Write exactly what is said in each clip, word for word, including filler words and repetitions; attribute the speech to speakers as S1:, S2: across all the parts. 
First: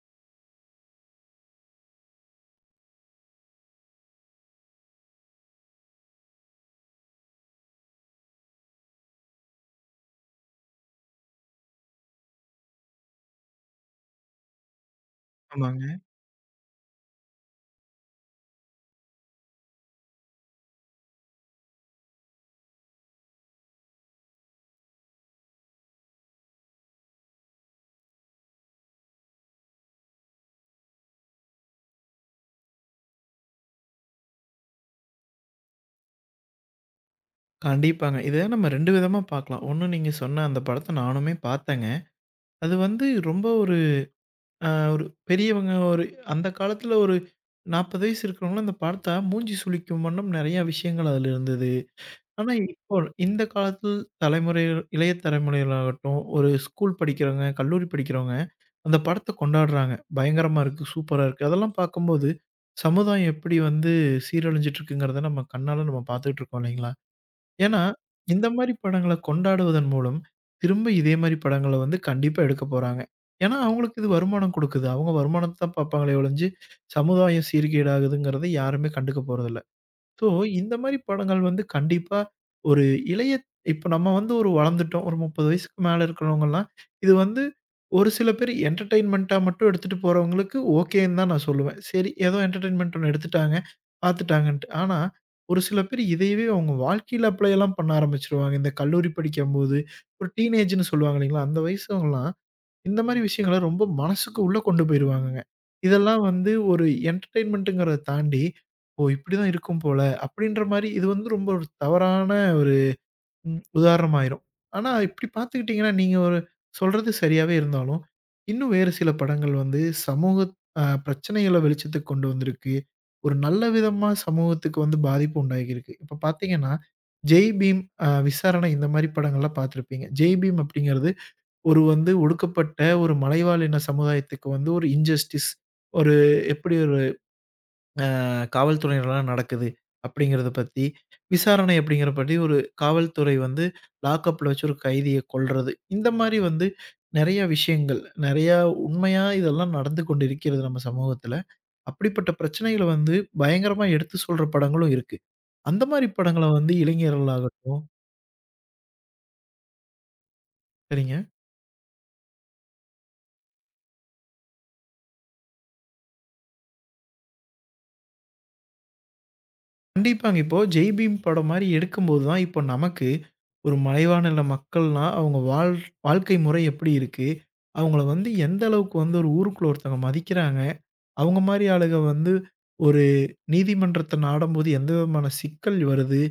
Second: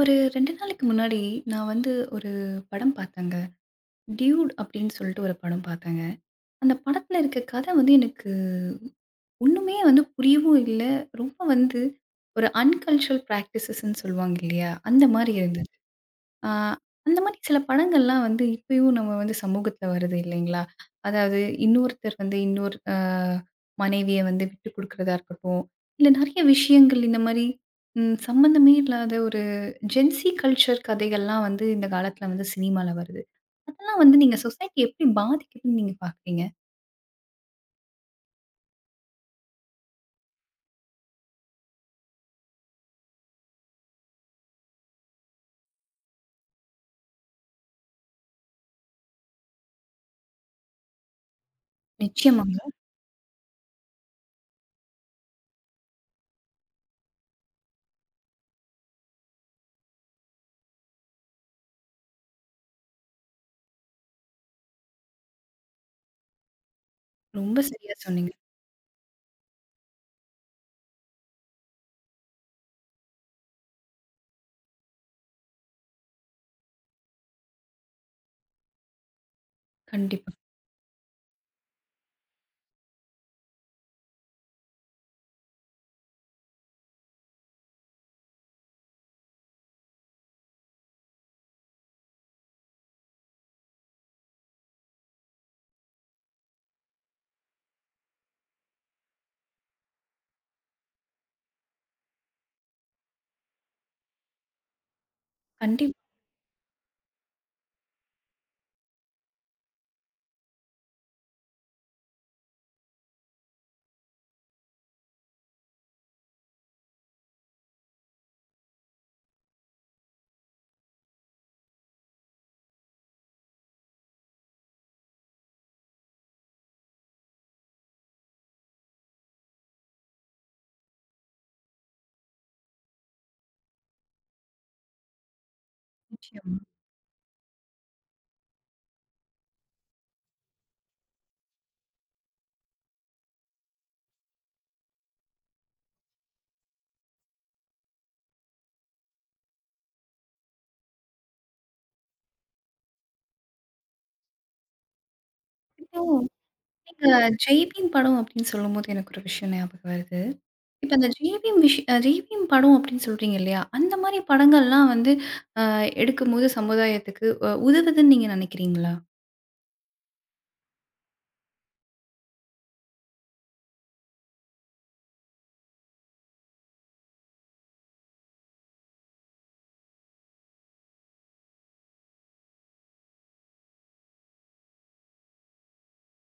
S1: ஒரு ரெண்டு நாளைக்கு முன்னாடி, நான் வந்து ஒரு படம் பார்த்தேங்க. "டியூட்" அப்படின்னு சொல்லிட்டு ஒரு படம் பார்த்தேங்க. அந்த படத்துல இருக்க கத வந்து எனக்கு ஒண்ணுமே வந்து புரியவும் இல்ல. ரொம்ப வந்து ஒரு அன்கல்ச்சரல் பிராக்டிசஸ்ன்னு சொல்லுவாங்க இல்லையா? அந்த மாரி இருந்தது.
S2: ஆமாங்க.
S1: ஆ, அந்த மாரி சில படங்கள்லாம் வந்து இப்பயும் நம்ம வந்து சமூகத்துல வருது இல்லைங்களா? அதாவது இன்னொருத்தர் வந்து இன்னொரு அ மனைவிய வந்து விட்டு குடுக்குறதா இருக்கட்டும், இல்ல நெறைய விஷயங்கள் இந்த மாரி ம் சம்மந்தமே இல்லாத ஒரு ஜென்ஸி கல்ச்சர் கதைகள்லாம் வந்து இந்த காலத்துல வந்து சினிமால வருது. அதெல்லாம் வந்து நீங்க சொசைட்டி எப்படி பாதிக்குதுன்னு நீங்க பார்க்குறீங்க?
S2: கண்டிப்பாங்க. இத நம்ம ரெண்டு விதமா பார்க்கலாம். ஒண்ணு நீங்க சொன்ன அந்த படத்த நானுமே பார்த்தேங்க. அது வந்து ரொம்ப ஒரு அ ஒரு பெரியவங்க ஒரு அந்த காலத்துல ஒரு நாற்பது வயசு இருக்கிறவங்கலாம் அந்த பார்த்தா மூஞ்சி சுளிக்கும் வண்ணம் நெறைய விஷயங்கள் அதுல இருந்தது. ஆனா,
S1: நிச்சயமாங்க.
S2: இப்போ இந்த காலத்து தலைமுறை இளைய தலைமுறையினராகட்டும், ஒரு ஸ்கூல் படிக்கிறவங்க, கல்லூரி படிக்கிறவங்க அந்த படத்த கொண்டாடுறாங்க. பயங்கரமா இருக்கு, சூப்பரா இருக்கு. அதெல்லாம் பார்க்கும்போது சமுதாயம் எப்படி வந்து சீரழிஞ்சிட்டு இருக்குங்கிறத நம்ம கண்ணால நம்ம பார்த்துட்டு இருக்கோம் இல்லைங்களா?
S1: ரொம்ப
S2: ஏன்னா,
S1: சரியா சொன்னீங்க.
S2: இந்த மாரி படங்கள கொண்டாடுவதன் மூலம், திரும்ப இதே மாரி படங்கள வந்து கண்டிப்பா எடுக்க போறாங்க. ஏன்னா, அவங்களுக்கு இது வருமானம் குடுக்குது. அவங்க வருமானத்த தான் பார்ப்பாங்களே ஒழிஞ்சு, சமுதாயம் சீர்கேடாகுதுங்கிறத யாருமே கண்டுக்க போறதில்ல. ஸோ,
S1: கண்டிப்பா.
S2: இந்த மாரி படங்கள் வந்து கண்டிப்பா ஒரு இளைய இப்ப நம்ம வந்து ஒரு வளர்ந்துட்டோம். ஒரு முப்பது வயசுக்கு மேல இருக்கிறவங்கலாம், இது வந்து ஒரு சில பேர் என்டர்டெயின்மென்ட்டா மட்டும் எடுத்துட்டு போறவங்களுக்கு ஓகேன்னு தான் நான் சொல்லுவேன். சரி ஏதோ என்டர்டெயின்மென்ட் ஒண்ணு எடுத்துட்டாங்க, பார்த்துட்டாங்கன்ட்டு. ஆனா, ஒரு சில பேர் இதையவே அவங்க வாழ்க்கையில அப்ளை எல்லாம் பண்ண ஆரம்பிச்சுருவாங்க. இந்த கல்லூரி படிக்கும்போது, ஒரு டீனேஜ்ன்னு சொல்லுவாங்க இல்லைங்களா? அந்த வயசுவங்கலாம் இந்த மாரி விஷயங்கள ரொம்ப மனசுக்கு உள்ள கொண்டு போயிருவாங்கங்க.
S1: கண்டிப்பா.
S2: இதெல்லாம் வந்து ஒரு என்டர்டெயின்மென்ட்ங்கிறத தாண்டி, ஓ! இப்படிதான் இருக்கும் போல அப்படின்ற மாரி இது வந்து ரொம்ப ஒரு தவறான ஒரு ம் உதாரணம் ஆயிரும். ஆனா இப்படி பார்த்துக்கிட்டீங்கன்னா, நீங்க ஒரு சொல்றது சரியாவே இருந்தாலும், இன்னும் வேறு சில படங்கள் வந்து சமூக அ பிரச்சனைகள வெளிச்சத்துக்கு கொண்டு வந்திருக்கு. ஒரு நல்ல விதமா சமூகத்துக்கு வந்து பாதிப்பு உண்டாகியிருக்கு. இப்ப பார்த்தீங்கன்னா, "ஜெய் பீம்", அ "விசாரணை" இந்த மாரி படங்கள்லாம் பார்த்துருப்பீங்க. "ஜெய் பீம்" அப்படிங்கிறது ஒரு வந்து ஒடுக்கப்பட்ட ஒரு மலைவாழ் இன சமுதாயத்துக்கு வந்து ஒரு இன்ஜஸ்டிஸ் ஒரு
S1: நிச்சயமா.
S2: எப்படி ஒரு அ காவல்துறையினலாம் நடக்குது அப்படிங்கிறத பத்தி, விசாரணை அப்படிங்கிற பத்தி ஒரு காவல்துறை வந்து லாக்கப்ல வச்சு ஒரு கைதிய கொல்றது. இந்த மாரி வந்து நெறைய விஷயங்கள், நெறையா உண்மையா இதெல்லாம் நடந்து கொண்டிருக்கிறது நம்ம சமூகத்துல. அப்படிப்பட்ட பிரச்சனைகள வந்து பயங்கரமா எடுத்து சொல்ற படங்களும் இருக்கு. அந்த
S1: இப்போ
S2: மாரி படங்கள வந்து
S1: நீங்க ஜெய்
S2: இளைஞர்களாகட்டும்
S1: பீம் படம் அப்படின்னு சொல்லும்போது எனக்கு ஒரு விஷயம் ஞாபகம் வருது. இப்ப அந்த
S2: சரிங்க.
S1: ஜேவிஎம் விஷ் அ ஜேவிஎம் படம் அப்படின்னு சொல்றீங்க இல்லையா? அந்த மாரி படங்கள்லாம் வந்து அ எடுக்கும்போது சமுதாயத்துக்கு அ உதவுதுன்னு நீங்க நினைக்கிறீங்களா?
S2: கண்டிப்பாங்க. இப்போ "ஜெய் பீம்" படம் மாரி எடுக்கும்போது தான், இப்போ நமக்கு ஒரு மலைவாழ்நில மக்கள்னா, அவங்க வாழ் வாழ்க்கை முறை எப்படி இருக்கு? அவங்கள வந்து எந்த அளவுக்கு வந்து ஒரு ஊருக்குள்ள ஒருத்தவங்க மதிக்கிறாங்க? அவங்க மாரி ஆளுக வந்து ஒரு நீதிமன்றத்த நாடும்போது எந்த விதமான சிக்கல் வருது?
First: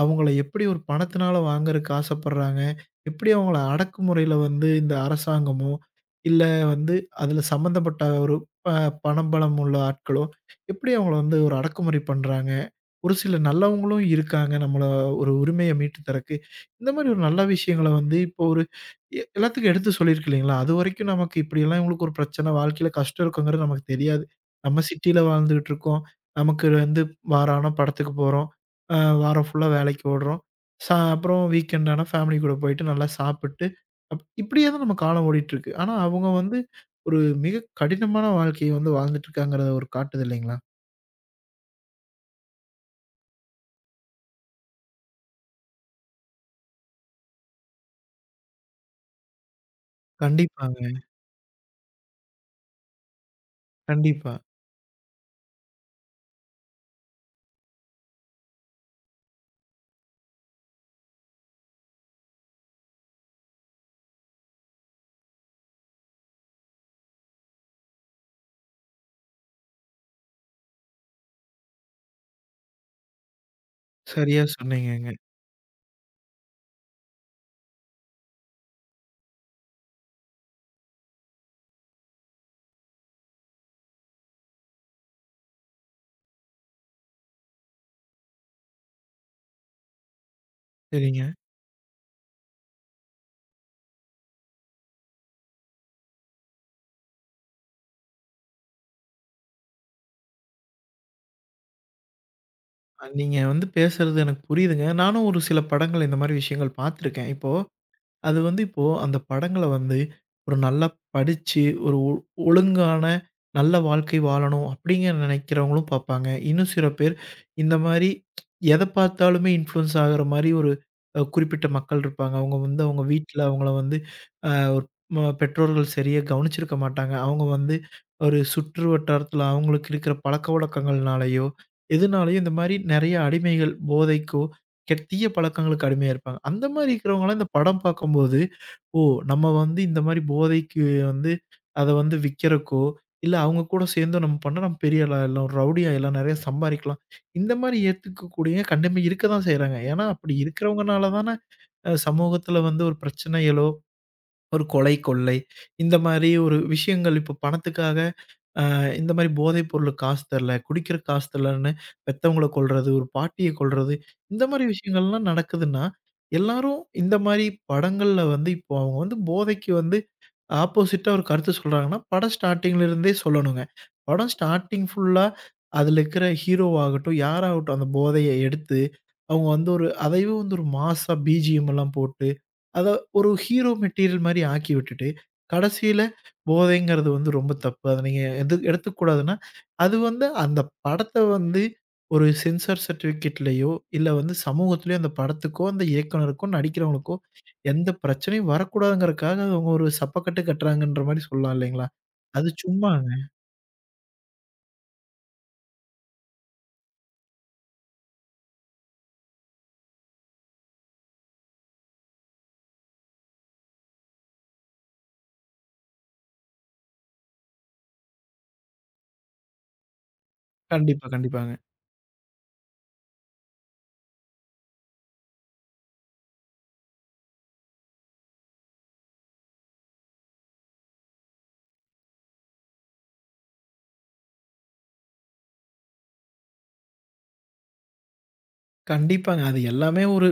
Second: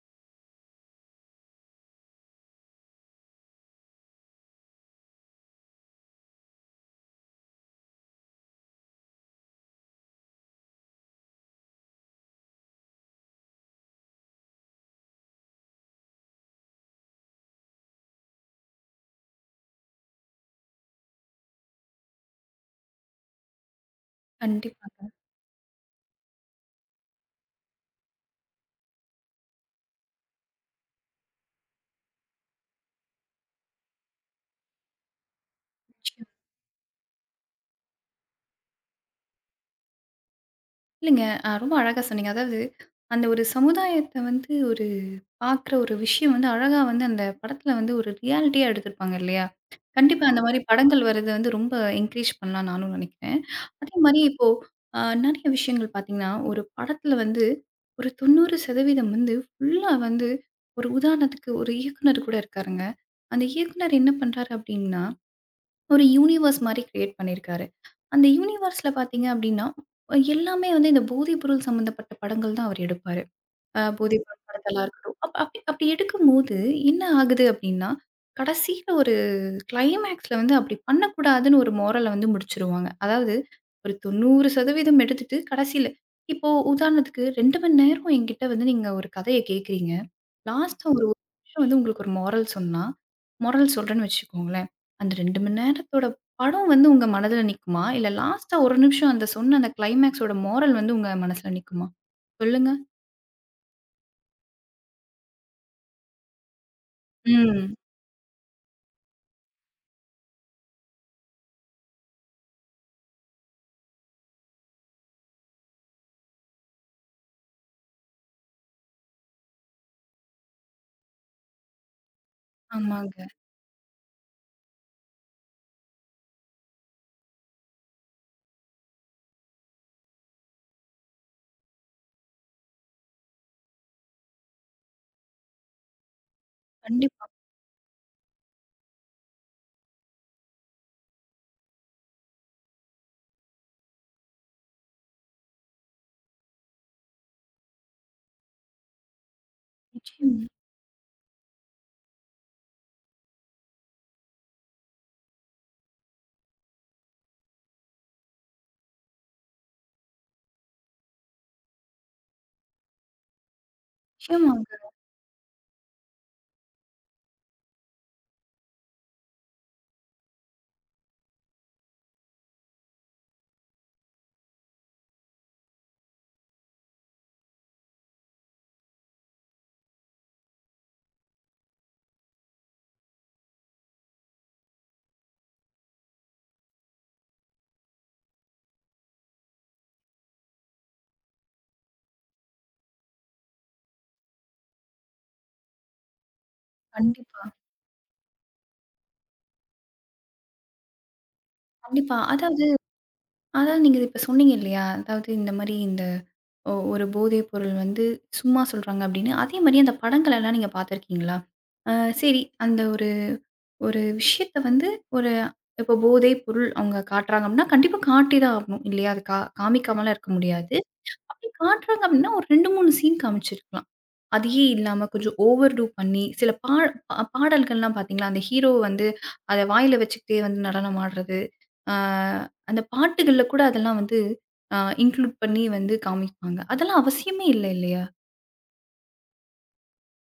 S2: அவங்கள எப்படி ஒரு பணத்தினால வாங்குறதுக்கு ஆசைப்படுறாங்க? எப்படி அவங்கள அடக்குமுறையில வந்து இந்த அரசாங்கமோ, இல்ல வந்து அதில சம்மந்தப்பட்ட ஒரு ப பணபலம் உள்ள ஆட்களோ, எப்படி அவங்கள வந்து ஒரு அடக்குமுறை பண்றாங்க? ஒரு சில நல்லவங்களும் இருக்காங்க. நம்மள ஒரு உரிமைய மீட்டு தரக்கு. இந்த மாரி ஒரு நல்ல விஷயங்கள வந்து இப்போ ஒரு எ எல்லாத்துக்கும் எடுத்து சொல்லியிருக்கு இல்லைங்களா? அதுவரைக்கும் நமக்கு இப்படியெல்லாம் இவங்களுக்கு ஒரு பிரச்சனை, வாழ்க்கையில கஷ்டம் இருக்குங்கிறது நமக்கு தெரியாது. நம்ம
S1: கண்டிப்பாங்க.
S2: சிட்டியில வாழ்ந்துகிட்டு இருக்கோம். நமக்கு வந்து வாரம் ஆனா படத்துக்கு போறோம். அ வாரம் ஃபுல்லா வேலைக்கு ஓடுறோம். சா அப்புறம் வீக்கெண்ட் ஆனா ஃபேமிலி கூட போயிட்டு நல்லா சாப்பிட்டு, அப் இப்படியே தான் நம்ம காலம் ஓடிட்டுருக்கு. ஆனா அவங்க
S1: நிச்சயம்.
S2: வந்து ஒரு மிக கடினமான வாழ்க்கைய வந்து வாழ்ந்துட்டுருக்காங்கிறத ஒரு காட்டுது இல்லைங்களா?
S1: இல்லங்க அ ரொம்ப அழகா சொன்னீங்க. அதாவது அந்த ஒரு சமுதாயத்த வந்து ஒரு பார்க்குற ஒரு விஷயம் வந்து அழகா வந்து அந்த படத்துல வந்து ஒரு ரியாலிட்டியா எடுத்திருப்பாங்க இல்லையா? கண்டிப்பா அந்த மாரி
S2: கண்டிப்பாங்க.
S1: படங்கள் வர்றது வந்து ரொம்ப என்கரேஜ் பண்ணலாம்னு நானும் நினைக்கிறேன். அதே மாரி
S2: கண்டிப்பா.
S1: இப்போ அ நெறைய விஷயங்கள் பார்த்தீங்கன்னா, ஒரு படத்துல வந்து ஒரு தொண்ணூறு சதவீதம் வந்து ஃபுல்லா வந்து ஒரு உதாரணத்துக்கு ஒரு இயக்குனர் கூட இருக்காருங்க. அந்த இயக்குனர் என்ன பண்றாரு அப்டின்னா, ஒரு யூனிவர்ஸ் மாரி கிரியேட் பண்ணியிருக்காரு. அந்த யூனிவர்ஸ்ல பார்த்தீங்க அப்டின்னா, எல்லாமே வந்து இந்த போதை பொருள் சம்மந்தப்பட்ட படங்கள் தான் அவர் எடுப்பாரு. அ போதை
S2: சரியா
S1: பழக்கவழக்கலா
S2: சொன்னீங்கங்க.
S1: இருக்கட்டும். அப் அப் அப்படி எடுக்கும்போது என்ன ஆகுது அப்படின்னா, கடைசியில ஒரு கிளைமேக்ஸ்ல வந்து அப்படி பண்ணக்கூடாதுன்னு ஒரு மோரல வந்து முடிச்சுருவாங்க. அதாவது ஒரு தொண்ணூறு சதவீதம் எடுத்துட்டு கடைசியில இப்போ உதாரணத்துக்கு ரெண்டு மணி நேரம் என்கிட்ட வந்து நீங்க ஒரு கதைய கேட்குறீங்க. லாஸ்ட்டா ஒரு ஒரு
S2: சரிங்க.
S1: நிமிஷம் வந்து உங்களுக்கு ஒரு மோரல் சொன்னா, மோரல் சொல்றேன்னு வச்சுக்கோங்களேன். அந்த ரெண்டு மணி நேரத்தோட படம் வந்து உங்க மனதுல நிக்குமா? இல்ல லாஸ்ட்டா ஒரு நிமிஷம் அந்த சொன்ன அந்த கிளைமேக்ஸோட மோரல் வந்து உங்க மனசுல நிக்குமா? சொல்லுங்க.
S2: அ நீங்க வந்து பேசுறது எனக்கு புரியுதுங்க. நானும் ஒரு சில படங்கள் இந்த மாரி விஷயங்கள் பார்த்துருக்கேன். இப்போ
S1: ம்.
S2: அது வந்து இப்போ அந்த படங்கள வந்து ஒரு நல்லா படிச்சு, ஒரு ஒ ஒழுங்கான நல்ல வாழ்க்கை வாழணும் அப்டிங்கிற நெனைக்கிறவங்களும் பாப்பாங்க. இன்னும் சில பேர் இந்த மாரி எத பார்த்தாலுமே இன்ஃப்ளூயன்ஸ் ஆகுற மாரி ஒரு அ குறிப்பிட்ட மக்கள் இருப்பாங்க. அவங்க வந்து அவங்க
S1: ஆமாங்க.
S2: வீட்ல அவங்கள வந்து அ ஒரு ம பெற்றோர்கள் சரியா கவனிச்சிருக்க மாட்டாங்க. அவங்க வந்து ஒரு சுற்று வட்டாரத்துல அவங்களுக்கு இருக்கிற பழக்கவழக்கங்கள்னாலயோ, எதுனாலயோ இந்த மாரி நெறைய அடிமைகள் போதைக்கோ கெட் தீய பழக்கங்களுக்கு அடிமையா இருப்பாங்க. அந்த மாரி
S1: கண்டிப்பா.
S2: இருக்கிறவங்கலாம் இந்த படம் பார்க்கும்போது, ஓ! நம்ம வந்து இந்த மாரி போதைக்கு வந்து அத வந்து விக்கிறக்கோ, இல்ல அவங்க கூட சேர்ந்து நம்ம பண்ணா நம்ம பெரிய ஆள் ஆயிடலாம். ஒரு ரவுடி ஆயிடலாம். நெறைய சம்பாரிக்கலாம். இந்த மாரி ஏத்துக்கக்கூடியவங்க கண்டிப்பா இருக்க தான் செய்றாங்க. ஏன்னா, அப்படி
S1: நிச்சயம்
S2: இருக்கிறவங்கனால தானே அ சமூகத்தில வந்து ஒரு பிரச்சனைகளோ, ஒரு கொலை, கொள்ளை இந்த மாரி ஒரு விஷயங்கள் இப்போ பணத்துக்காக அ இந்த மாரி போதைப் பொருளுக்கு காசு தரல, குடிக்கிறக்கு காசு தரலன்னு பெத்தவங்கள கொல்றது, ஒரு பாட்டிய கொல்றது, இந்த மாரி
S1: நிச்சயமாங்க.
S2: விஷயங்கள்லாம் நடக்குதுன்னா, எல்லாரும் இந்த மாரி படங்கள்ல வந்து இப்போ அவங்க வந்து போதைக்கு வந்து ஆப்போசிட்டா ஒரு கருத்து சொல்றாங்கன்னா, படம் ஸ்டார்ட்டிங்ல இருந்தே சொல்லணுங்க. படம் ஸ்டார்ட்டிங் ஃபுல்லா அதுல இருக்கிற ஹீரோவாகட்டும், யாராகட்டும் அந்த போதைய எடுத்து அவங்க வந்து ஒரு அதைவே வந்து ஒரு மாஸா பிஜிஎம் எல்லாம் போட்டு, அத ஒரு ஹீரோ மெட்டீரியல் மாரி ஆக்கி விட்டுட்டு, கடைசியில போதைங்கிறது வந்து ரொம்ப தப்பு. அத நீங்க எது எடுத்துக்கூடாதுன்னா, அது வந்து அந்த படத்த வந்து ஒரு சென்சார் சர்டிஃபிகேட்லயோ, இல்ல வந்து சமூகத்திலயோ அந்த படத்துக்கோ, அந்த இயக்குனருக்கோ, நடிக்கிறவங்களுக்கோ
S1: கண்டிப்பா.
S2: எந்த பிரச்சனையும் வரக்கூடாதுங்கிறதுக்காக அவங்க ஒரு சப்பக்கட்டு கட்டுறாங்கன்ற மாரி சொல்லலாம் இல்லைங்களா?
S1: கண்டிப்பா.
S2: அது
S1: அதாவது
S2: சும்மாங்க.
S1: அதாவது நீங்க இப்ப சொன்னீங்க இல்லையா? அதாவது இந்த மாரி இந்த ஒ ஒரு போதை பொருள் வந்து சும்மா சொல்றாங்க அப்படின்னு. அதே மாரி அந்த படங்கள் எல்லாம் நீங்க பார்த்துருக்கீங்களா? அ சரி அந்த ஒரு ஒரு விஷயத்த வந்து ஒரு இப்போ போதை பொருள் அவங்க காட்டுறாங்க அப்படின்னா, கண்டிப்பா காட்டி தான் ஆகணும் இல்லையா? அது கா காமிக்காமலாம் இருக்க முடியாது.
S2: கண்டிப்பா,
S1: அப்படி
S2: கண்டிப்பாங்க.
S1: காட்டுறாங்க அப்படின்னா, ஒரு ரெண்டு, மூணு சீன் காமிச்சிருக்கலாம். அதையே இல்லாம கொஞ்சம் ஓவர் டூ பண்ணி, சில பா பா பாடல்கள்லாம் பார்த்தீங்களா, அந்த ஹீரோ வந்து அத வாயில வச்சுக்கிட்டே வந்து நடனம் ஆடுறது. ஆ அந்த பாட்டுகள்ல கூட அதெல்லாம் வந்து அ இன்க்ளூட் பண்ணி வந்து காமிப்பாங்க. அதெல்லாம் அவசியமே இல்ல இல்லையா?
S2: கண்டிப்பாங்க. அது எல்லாமே ஒரு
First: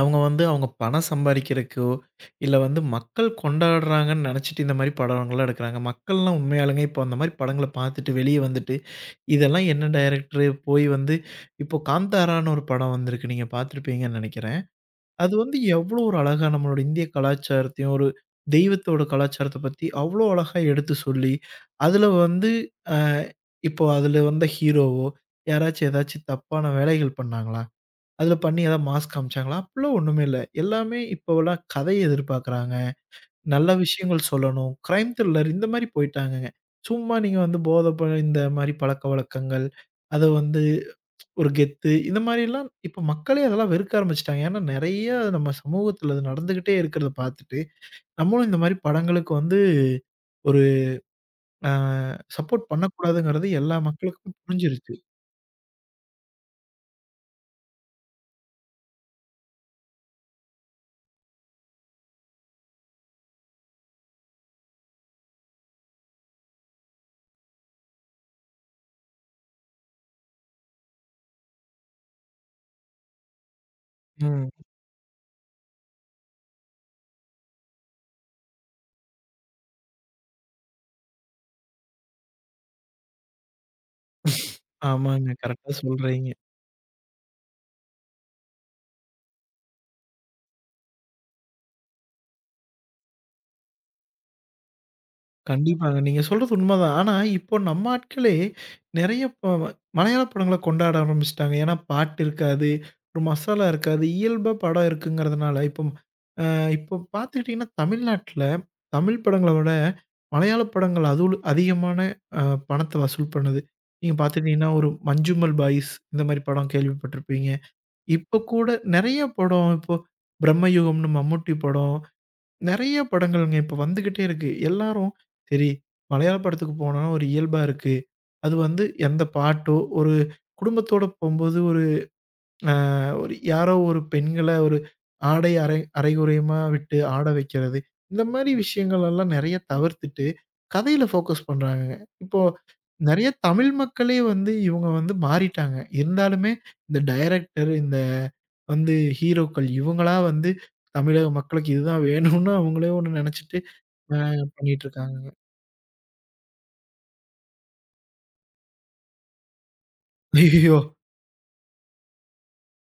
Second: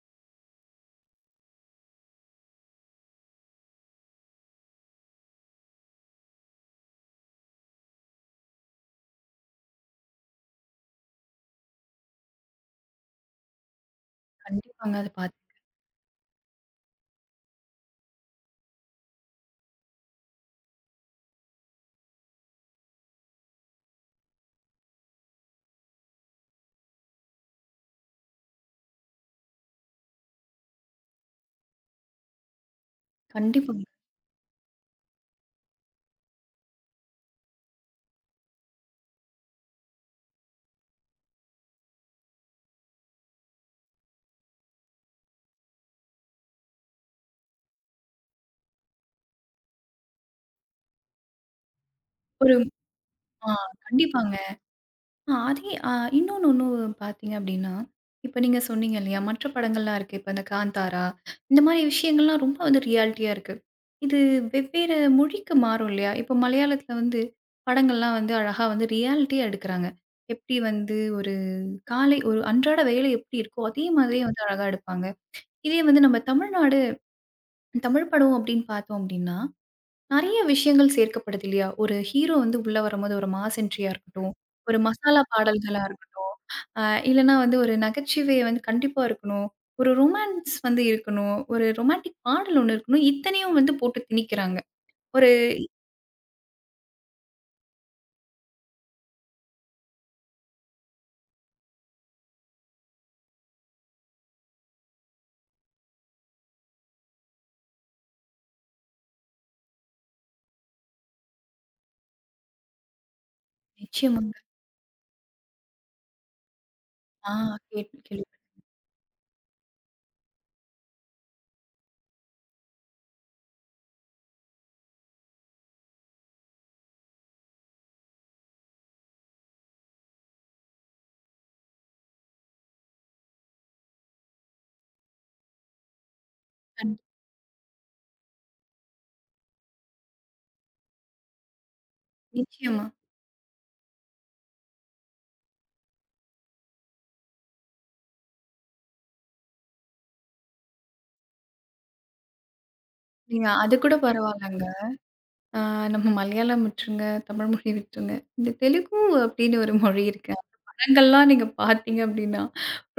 S2: அவங்க வந்து அவங்க பணம் சம்பாரிக்கிறக்கோ, இல்ல வந்து மக்கள் கொண்டாடுறாங்கன்னு நெனச்சுட்டு இந்த மாரி படங்கள்லாம் எடுக்குறாங்க. மக்கள்லாம் உண்மையாளுங்க இப்போ அந்த மாரி படங்கள பாத்துட்டு வெளிய வந்துட்டு, இதெல்லாம் என்ன டைரக்டரு போய் வந்து இப்போ காந்தாரான்னு ஒரு படம் வந்திருக்கு. நீங்க பாத்துருப்பீங்கன்னு நெனைக்கிறேன்.
S1: கண்டிப்பாங்க. அத
S2: அது
S1: பாத்
S2: வந்து எவ்ளோ ஒரு அழகா நம்மளோட இந்திய கலாச்சாரத்தையும், ஒரு தெய்வத்தோட கலாச்சாரத்த பத்தி அவ்ளோ அழகா எடுத்து சொல்லி, அதுல வந்து அ இப்போ அதுல வந்த ஹீரோவோ யாராச்சும் ஏதாச்சும் தப்பான வேலைகள் பண்ணாங்களா? அதில பண்ணி ஏதாவது மாஸ் காமிச்சாங்களா? அப்பலாம் ஒண்ணுமே இல்ல. எல்லாமே இப்போலாம் கதைய எதிர்பார்க்குறாங்க. நல்ல
S1: கண்டிப்பாங்க.
S2: விஷயங்கள் சொல்லணும். கிரைம் த்ரில்லர் இந்த மாரி போயிட்டாங்கங்க. சும்மா நீங்க வந்து போதை ப இந்த மாரி பழக்கவழக்கங்கள், அத வந்து ஒரு கெத்து இந்த மாரிலாம் இப்ப மக்களே அதெல்லாம் வெறுக்க ஆரம்பிச்சுட்டாங்க. ஏன்னா நெறைய நம்ம சமூகத்தில அது நடந்துகிட்டே இருக்கிறத பார்த்துட்டு, நம்மளும் இந்த மாரி படங்களுக்கு வந்து ஒரு அ
S1: ஒரு
S2: சப்போர்ட் பண்ணக்கூடாதுங்கிறது
S1: ஆ
S2: எல்லா
S1: கண்டிப்பாங்க.
S2: மக்களுக்கும் புரிஞ்சிருச்சு.
S1: ஆ அதே அ இன்னொன்னு ஒண்ணும் பார்த்தீங்க அப்டின்னா, இப்ப நீங்க சொன்னீங்க இல்லையா? மற்ற படங்கள்லாம் இருக்கு. இப்ப இந்த காந்தாரா, இந்த மாரி விஷயங்கள்லாம் ரொம்ப வந்து ரியாலிட்டியா இருக்கு. இது வெவ்வேறு மொழிக்கு மாறும் இல்லையா? இப்போ மலையாளத்தில வந்து படங்கள்லாம் வந்து அழகா வந்து ரியாலிட்டியா எடுக்குறாங்க. எப்டி வந்து ஒரு காலை ஒரு அன்றாட வேலை எப்டி இருக்கோ, அதே மாதிரியே வந்து
S2: ம்.
S1: அழகா எடுப்பாங்க. இதே வந்து நம்ம தமிழ்நாடு தமிழ் படம் அப்டின்னு பார்த்தோம் அப்டின்னா, நெறைய விஷயங்கள் சேர்க்கப்படுது இல்லையா? ஒரு ஹீரோ வந்து உள்ள வரும்போது ஒரு மாஸ் என்ட்ரியா இருக்கட்டும், ஒரு மசாலா
S2: ஆமாங்க. கரெக்ட்டா
S1: பாடல்களா
S2: சொல்றீங்க.
S1: இருக்கட்டும், அ இல்லன்னா வந்து ஒரு நகைச்சுவை வந்து கண்டிப்பா இருக்கணும். ஒரு ரொமான்ஸ் வந்து இருக்கணும். ஒரு ரொமான்டிக் பாடல் ஒண்ணு இருக்கணும். இத்தனையும் வந்து போட்டு திணிக்கிறாங்க. ஒரு
S2: கண்டிப்பாங்க. நீங்க சொல்றது உண்மதான். ஆனா, இப்போ நம்ம ஆட்களே நெறைய ப மலையாள படங்கள கொண்டாட ஆரம்பிச்சுட்டாங்க. ஏன்னா, பாட்டு இருக்காது. ஒரு மசாலா இருக்காது. இயல்பா படம் இருக்குங்கிறதுனால, இப்போ அ இப்போ பார்த்துக்கிட்டீங்கன்னா, தமிழ்நாட்ல தமிழ் படங்கள விட மலையாள படங்கள் அதுவும் அதிகமான அ பணத்த வசூல் பண்ணுது. நீங்க
S1: நிச்சயமாங்க.
S2: பார்த்துட்டீங்கன்னா, ஒரு மஞ்சுமல் பாய்ஸ் இந்த மாரி படம்
S1: ஆ
S2: கேள்விப்பட்டிருப்பீங்க.
S1: கேள்வி
S2: இப்போ
S1: கேள்விப்பட்டேன்.
S2: கூட நெறைய படம் இப்போ பிரம்மயுகம்னு மம்முட்டி படம் நெறைய படங்கள்ங்க இப்ப வந்துகிட்டே இருக்கு. எல்லாரும் சரி மலையாள படத்துக்கு போனா ஒரு இயல்பா இருக்கு. அது வந்து எந்த பாட்டோ, ஒரு குடும்பத்தோட போம்போது ஒரு அ ஒரு யாரோ ஒரு பெண்கள ஒரு ஆடை அரை அரைகுறையுமா விட்டு ஆட வைக்கிறது. இந்த மாரி விஷயங்கள் எல்லாம் நெறைய தவிர்த்துட்டு, கதையில ஃபோக்கஸ் பண்றாங்கங்க. இப்போ
S1: நிச்சயமா.
S2: நெறைய தமிழ் மக்களே வந்து இவங்க வந்து மாறிட்டாங்க. இருந்தாலுமே இந்த டைரக்டர், இந்த வந்து ஹீரோக்கள் இவங்களா வந்து தமிழக மக்களுக்கு இதுதான் வேணும்னு அவங்களே ஒண்ணு
S1: நீங்க
S2: நெனச்சுட்டு
S1: அது கூட
S2: ஆ
S1: பரவால்லங்க.
S2: பண்ணிட்டு இருக்காங்க.
S1: ஆ நம்ம மலையாளம் விட்டுருங்க, தமிழ் மொழி விட்டுருங்க. இந்த தெலுங்கு அப்படின்னு ஒரு மொழி இருக்கு. அந்த
S2: ஐயய்யோ!
S1: படங்கள்லாம் நீங்க பார்த்தீங்க அப்படின்னா,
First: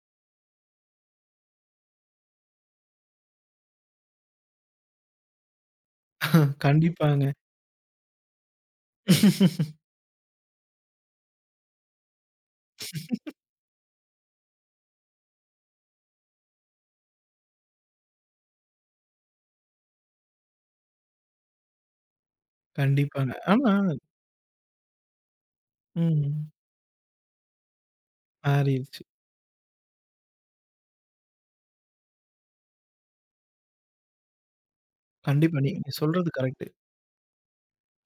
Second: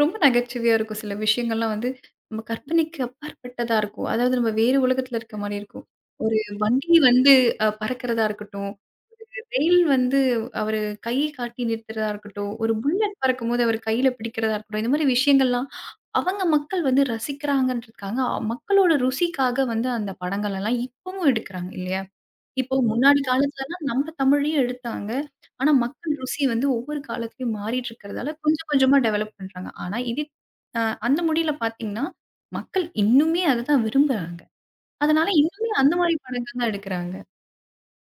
S1: ரொம்ப நகைச்சுவையா இருக்கும். சில விஷயங்கள்லாம் வந்து நம்ம கற்பனைக்கு அப்பாற்பட்டதா இருக்கும். அதாவது நம்ம வேறு உலகத்துல இருக்க மாரி இருக்கும். ஒரு வண்டி
S2: கண்டிப்பாங்க.
S1: வந்து அ பறக்கிறதா இருக்கட்டும், ரயில் வந்து அவரு கைய காட்டி நிறுத்துறதா இருக்கட்டும், ஒரு புல்லட் பறக்கும்போது அவர் கையில பிடிக்கிறதா இருக்கட்டும், இந்த மாரி விஷயங்கள்லாம் அவங்க மக்கள் வந்து ரசிக்கிறாங்கன்றதுக்காக, அ- மக்களோட ருசிக்காக வந்து அந்த படங்கள் எல்லாம் இப்பவும் எடுக்கிறாங்க இல்லையா? இப்போ முன்னாடி
S2: கண்டிப்பாங்க. ஆனா
S1: காலத்துலலாம் நம்ம தமிழையே எடுத்தாங்க. ஆனா, மக்கள் ருசி
S2: ம்.
S1: வந்து ஒவ்வொரு காலத்துலயும் மாறிட்டு இருக்கிறதால கொஞ்சம் கொஞ்சமா
S2: மாறிருச்சு.
S1: டெவலப் பண்றாங்க. ஆனா, இது அ அந்த மொழியில பார்த்தீங்கன்னா, மக்கள் இன்னுமே அததான் விரும்புறாங்க. அதனால
S2: கண்டிப்பா.
S1: இன்னுமே
S2: நீங்க
S1: அந்த மாரி
S2: சொல்றது
S1: படங்கள்
S2: கரெக்ட்டு.
S1: தான் எடுக்குறாங்க.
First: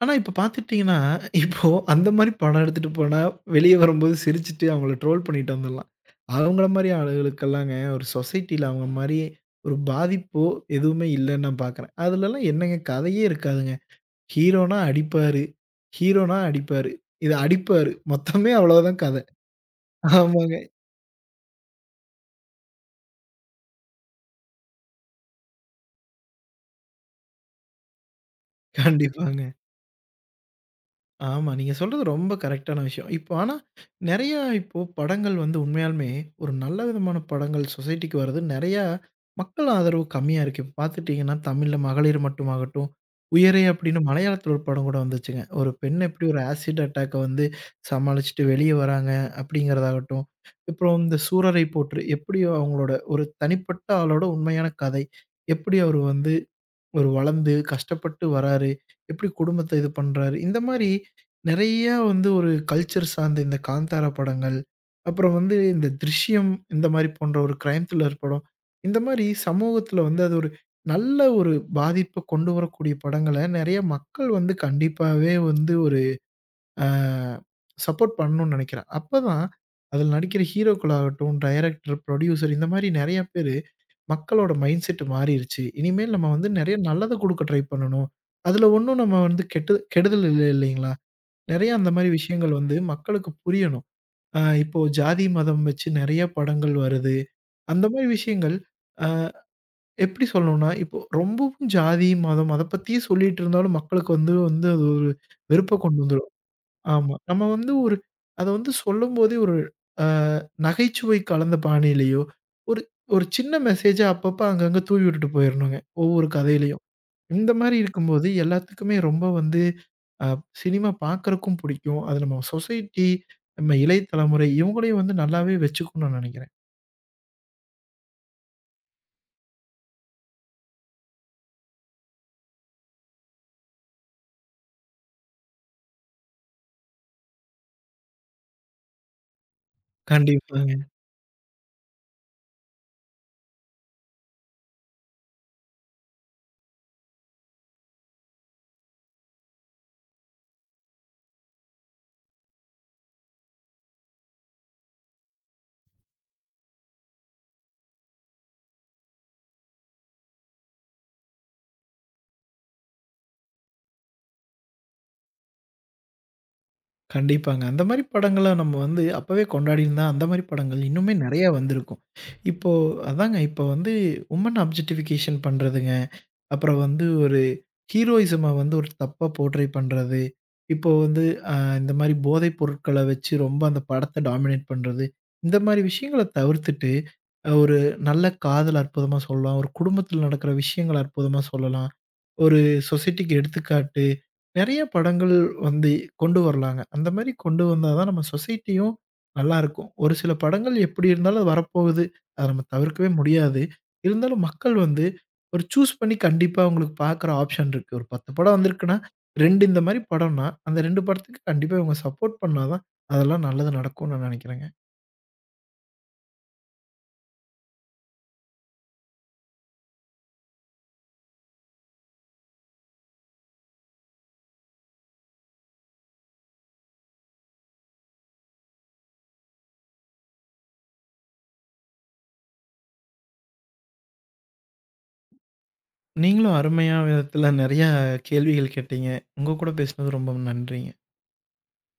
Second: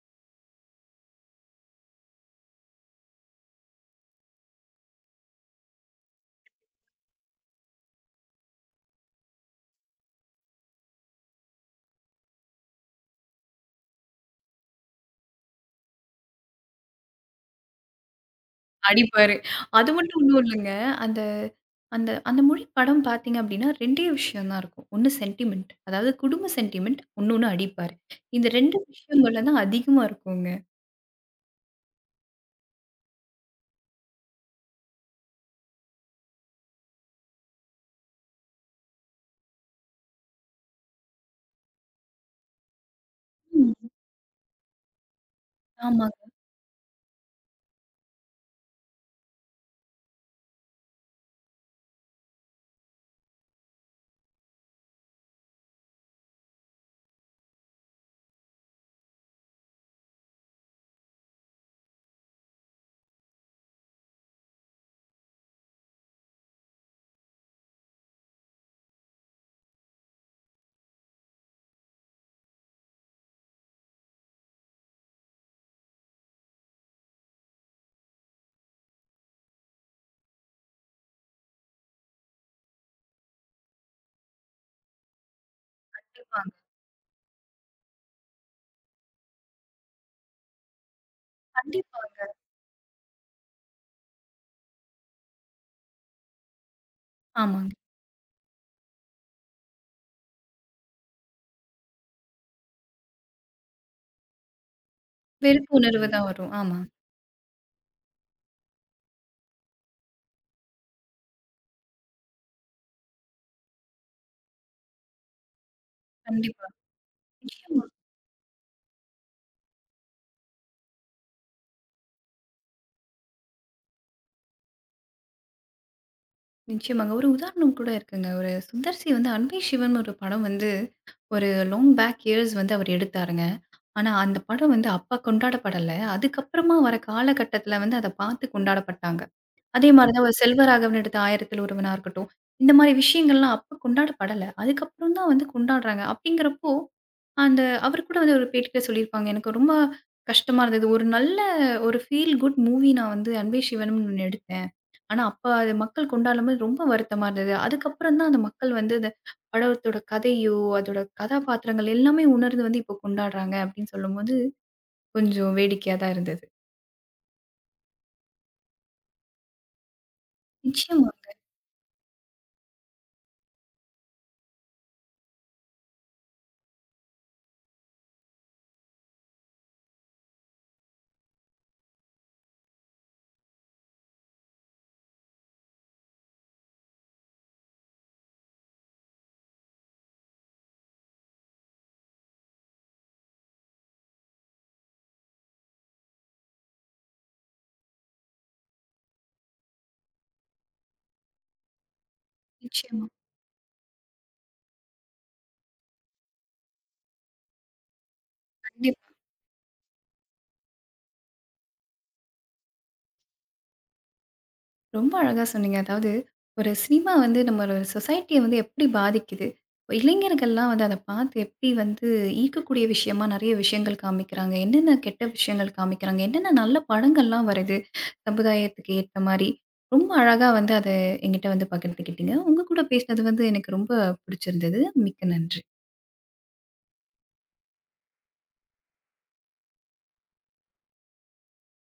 S2: ஆனா இப்ப பாத்துட்டீங்கன்னா, இப்போ அந்த மாரி படம் எடுத்துட்டு போனா, வெளிய வரும்போது சிரிச்சுட்டு அவங்கள ட்ரோல் பண்ணிட்டு வந்துரலாம். அவங்கள மாரி ஆளுகளுக்கெல்லாங்க ஒரு சொசைட்டில அவங்க மாரி ஒரு பாதிப்போ எதுவுமே இல்லன்னு நான் பாக்குறேன். அதுலலாம் என்னங்க கதையே இருக்காதுங்க. ஹீரோனா அடிப்பாரு, ஹீரோனா அடிப்பாரு, இது அடிப்பாரு. மொத்தமே அவ்வளவுதான் கதை.
S1: அடிப்பாரு. அது மட்டும் ஒண்ணும்
S2: ஆமாங்க.
S1: இல்லங்க. அந்த அந்த அந்த மொழி படம் பார்த்தீங்க அப்படின்னா, ரெண்டே விஷயம் தான் இருக்கும். ஒண்ணு சென்டிமென்ட். அதாவது குடும்ப சென்டிமென்ட். இன்னொன்னு அடிப்பாரு. இந்த ரெண்டு
S2: கண்டிப்பாங்க.
S1: விஷயங்கள்ல தான் அதிகமா இருக்குங்க.
S2: ஆமா. நீங்க சொல்றது ரொம்ப கரெக்ட்டான விஷயம். இப்போ ஆனா, நெறைய இப்போ படங்கள் வந்து உண்மையாலுமே ஒரு நல்ல விதமான படங்கள் சொசைட்டிக்கு வரது நெறையா மக்கள் ஆதரவு கம்மியா இருக்கு. இப்ப பார்த்துட்டீங்கன்னா, தமிழ்ல மகளிர் மட்டுமாகட்டும், உயரே
S1: ம்.
S2: அப்படின்னு மலையாளத்தில ஒரு படம் கூட வந்துச்சுங்க. ஒரு பெண்
S1: ஆமா.
S2: எப்படி ஒரு ஆசிட் அட்டாக்க வந்து சமாளிச்சுட்டு வெளிய வராங்க அப்படிங்கிறதாகட்டும், அப்புறம் இந்த சூரரை போற்று எப்படி அவங்களோட ஒரு தனிப்பட்ட ஆளோட உண்மையான கதை. எப்படி அவரு வந்து ஒரு வளர்ந்து கஷ்டப்பட்டு வராரு. எப்படி குடும்பத்த இது பண்றாரு. இந்த மாரி நெறையா வந்து ஒரு கல்ச்சர் சார்ந்த இந்த காந்தாரா படங்கள், அப்புறம் வந்து இந்த "திருஷ்யம்" இந்த மாரி போன்ற ஒரு கிரைம் த்ரில்லர் படம். இந்த மாரி சமூகத்துல வந்து அது ஒரு நல்ல ஒரு பாதிப்ப கொண்டு வரக்கூடிய படங்கள நெறைய மக்கள் வந்து கண்டிப்பாவே வந்து ஒரு அ சப்போர்ட் பண்ணணும்னு நெனைக்கிறேன். அப்பதான் அதில நடிக்கிற ஹீரோக்கள் ஆகட்டும், டைரக்டர், புரொடியூசர் இந்த மாரி நெறைய பேரு மக்களோட மைண்ட் செட் மாறிருச்சு. இனிமேல் நம்ம வந்து
S1: கண்டிப்பாங்க.
S2: நெறைய நல்லத குடுக்க ட்ரை பண்ணணும். அதுல ஒண்ணும் நம்ம வந்து கெட்டு கெடுதல் இல்ல இல்லைங்களா? நெறைய அந்த மாரி
S1: கண்டிப்பாங்க.
S2: விஷயங்கள் வந்து மக்களுக்கு புரியணும். அ இப்போ ஜாதி, மதம் வச்சு நெறைய படங்கள் வருது.
S1: ஆமாங்க.
S2: அந்த மாரி விஷயங்கள் அ எப்படி சொல்லணும்னா, இப்போ ரொம்பவும் ஜாதி, மதம் அத பத்தியே சொல்லிட்டு இருந்தாலும் மக்களுக்கு வந்து வந்து அது ஒரு
S1: வெறுப்பு
S2: வெறுப்ப கொண்டு
S1: உணர்வு தான்
S2: வந்துரும்.
S1: வரும். ஆமா.
S2: ஆமா. நம்ம வந்து ஒரு அத வந்து சொல்லும்போதே ஒரு அ நகைச்சுவை கலந்த பாணியிலயோ, ஒரு ஒரு சின்ன மெசேஜா அப்பப்ப அங்கங்க தூவி விட்டுட்டு போயிரணுங்க. ஒவ்வொரு
S1: கண்டிப்பா.
S2: கதையிலயும். இந்த மாரி
S1: நிச்சயமா,
S2: இருக்கும்போது எல்லாத்துக்குமே ரொம்ப வந்து அ சினிமா பார்க்கறக்கும் பிடிக்கும். அது நம்ம சொசைட்டி, நம்ம இளைய தலைமுறை இவங்களையும் வந்து நல்லாவே வச்சுக்கும்னு நான் நெனைக்கிறேன்.
S1: நிச்சயமாங்க. ஒரு உதாரணம் கூட இருக்குங்க. ஒரு சுந்தர் சி வந்து அன்பே சிவன் ஒரு படம் வந்து ஒரு லாங் பேக் இயர்ஸ் வந்து அவர் எடுத்தாருங்க. ஆனா அந்த படம் வந்து அப்ப கொண்டாடப்படல. அதுக்கப்புறமா வர காலகட்டத்தில வந்து அத பார்த்து கொண்டாடப்பட்டாங்க. அதே மாரி தான் ஒரு
S2: கண்டிப்பாங்க.
S1: செல்வராகவன் எடுத்த ஆயிரத்துல ஒருவனா இருக்கட்டும். இந்த மாரி விஷயங்கள்லாம் அப்ப கொண்டாடப்படல. அதுக்கப்புறம் தான் வந்து கொண்டாடுறாங்க. அப்படிங்கிறப்போ, அந்த அவர் கூட வந்து ஒரு பேட்டியில சொல்லியிருப்பாங்க. எனக்கு ரொம்ப கஷ்டமா இருந்தது. ஒரு நல்ல ஒரு ஃபீல் குட் மூவி நான் வந்து அன்பே சிவனம்னு ஒண்ணு எடுத்தேன். ஆனா, அப்ப அது மக்கள் கொண்டாடும்போது ரொம்ப வருத்தமா இருந்தது. அதுக்கப்புறம் தான் அந்த மக்கள் வந்து அந்த படத்தோட கதையோ, அதோட கதாபாத்திரங்கள் எல்லாமே உணர்ந்து வந்து இப்போ கொண்டாடுறாங்க அப்படின்னு சொல்லும்போது, கொஞ்சம் வேடிக்கையா தான் இருந்தது.
S2: கண்டிப்பாங்க. அந்த மாரி படங்கள நம்ம வந்து அப்பவே கொண்டாடியிருந்தா, அந்த மாரி படங்கள் இன்னுமே
S1: நிச்சயமாங்க,
S2: நெறையா வந்திருக்கும். இப்போ அதாங்க இப்போ வந்து உமன் அப்ஜெக்டிஃபிகேஷன் பண்றதுங்க. அப்புறம் வந்து ஒரு ஹீரோயிசம வந்து ஒரு தப்பா போர்ட்ரை பண்றது. இப்போ வந்து அ இந்த மாரி போதைப் பொருட்கள வச்சு ரொம்ப அந்த படத்த டாமினேட் பண்றது. இந்த மாரி விஷயங்கள தவிர்த்துட்டு, அ ஒரு நல்ல காதல் அற்புதமா சொல்லலாம். ஒரு குடும்பத்தில நடக்கிற விஷயங்கள அற்புதமா சொல்லலாம். ஒரு சொசைட்டிக்கு எடுத்துக்காட்டு. நெறைய படங்கள் வந்து கொண்டு வரலாங்க. அந்த மாரி கொண்டு வந்தா தான் நம்ம சொசைட்டியும் நல்லாருக்கும். ஒரு சில படங்கள் எப்படி இருந்தாலும் அது வரப்போகுது. அத நம்ம
S1: நிச்சயமா.
S2: தவிர்க்கவே முடியாது. இருந்தாலும் மக்கள் வந்து ஒரு சூஸ் பண்ணி கண்டிப்பா அவங்களுக்கு பார்க்குற ஆப்ஷன் இருக்கு. ஒரு பத்து படம் வந்திருக்குன்னா,
S1: கண்டிப்பா.
S2: ரெண்டு இந்த மாரி படம்னா, அந்த ரெண்டு படத்துக்கு கண்டிப்பா இவங்க சப்போர்ட் பண்ணா தான், அதெல்லாம் நல்லது நடக்கும்னு நான் நெனைக்கிறேங்க.
S1: ரொம்ப அழகா சொன்னீங்க. அதாவது, ஒரு சினிமா வந்து நம்ம ஒரு சொசைட்டிய வந்து எப்படி பாதிக்குது? இளைஞர்கள்லாம் வந்து அத பார்த்து எப்படி வந்து ஈர்க்கக்கூடிய விஷயமா நெறைய விஷயங்கள் காமிக்கிறாங்க. என்னென்ன கெட்ட விஷயங்கள் காமிக்கிறாங்க? என்னென்ன நல்ல படங்கள்லாம் வருது? சமுதாயத்துக்கு ஏத்த மாரி. ரொம்ப அழகா வந்து அத என்கிட்ட வந்து பகிர்ந்துக்கிட்டீங்க. உங்க கூட பேசினது வந்து எனக்கு ரொம்ப பிடிச்சிருந்தது. மிக்க நன்றி.
S2: நீங்களும் அருமையான விதத்துல நெறையா கேள்விகள் கேட்டீங்க. உங்க கூட பேசினது ரொம்ப நன்றிங்க.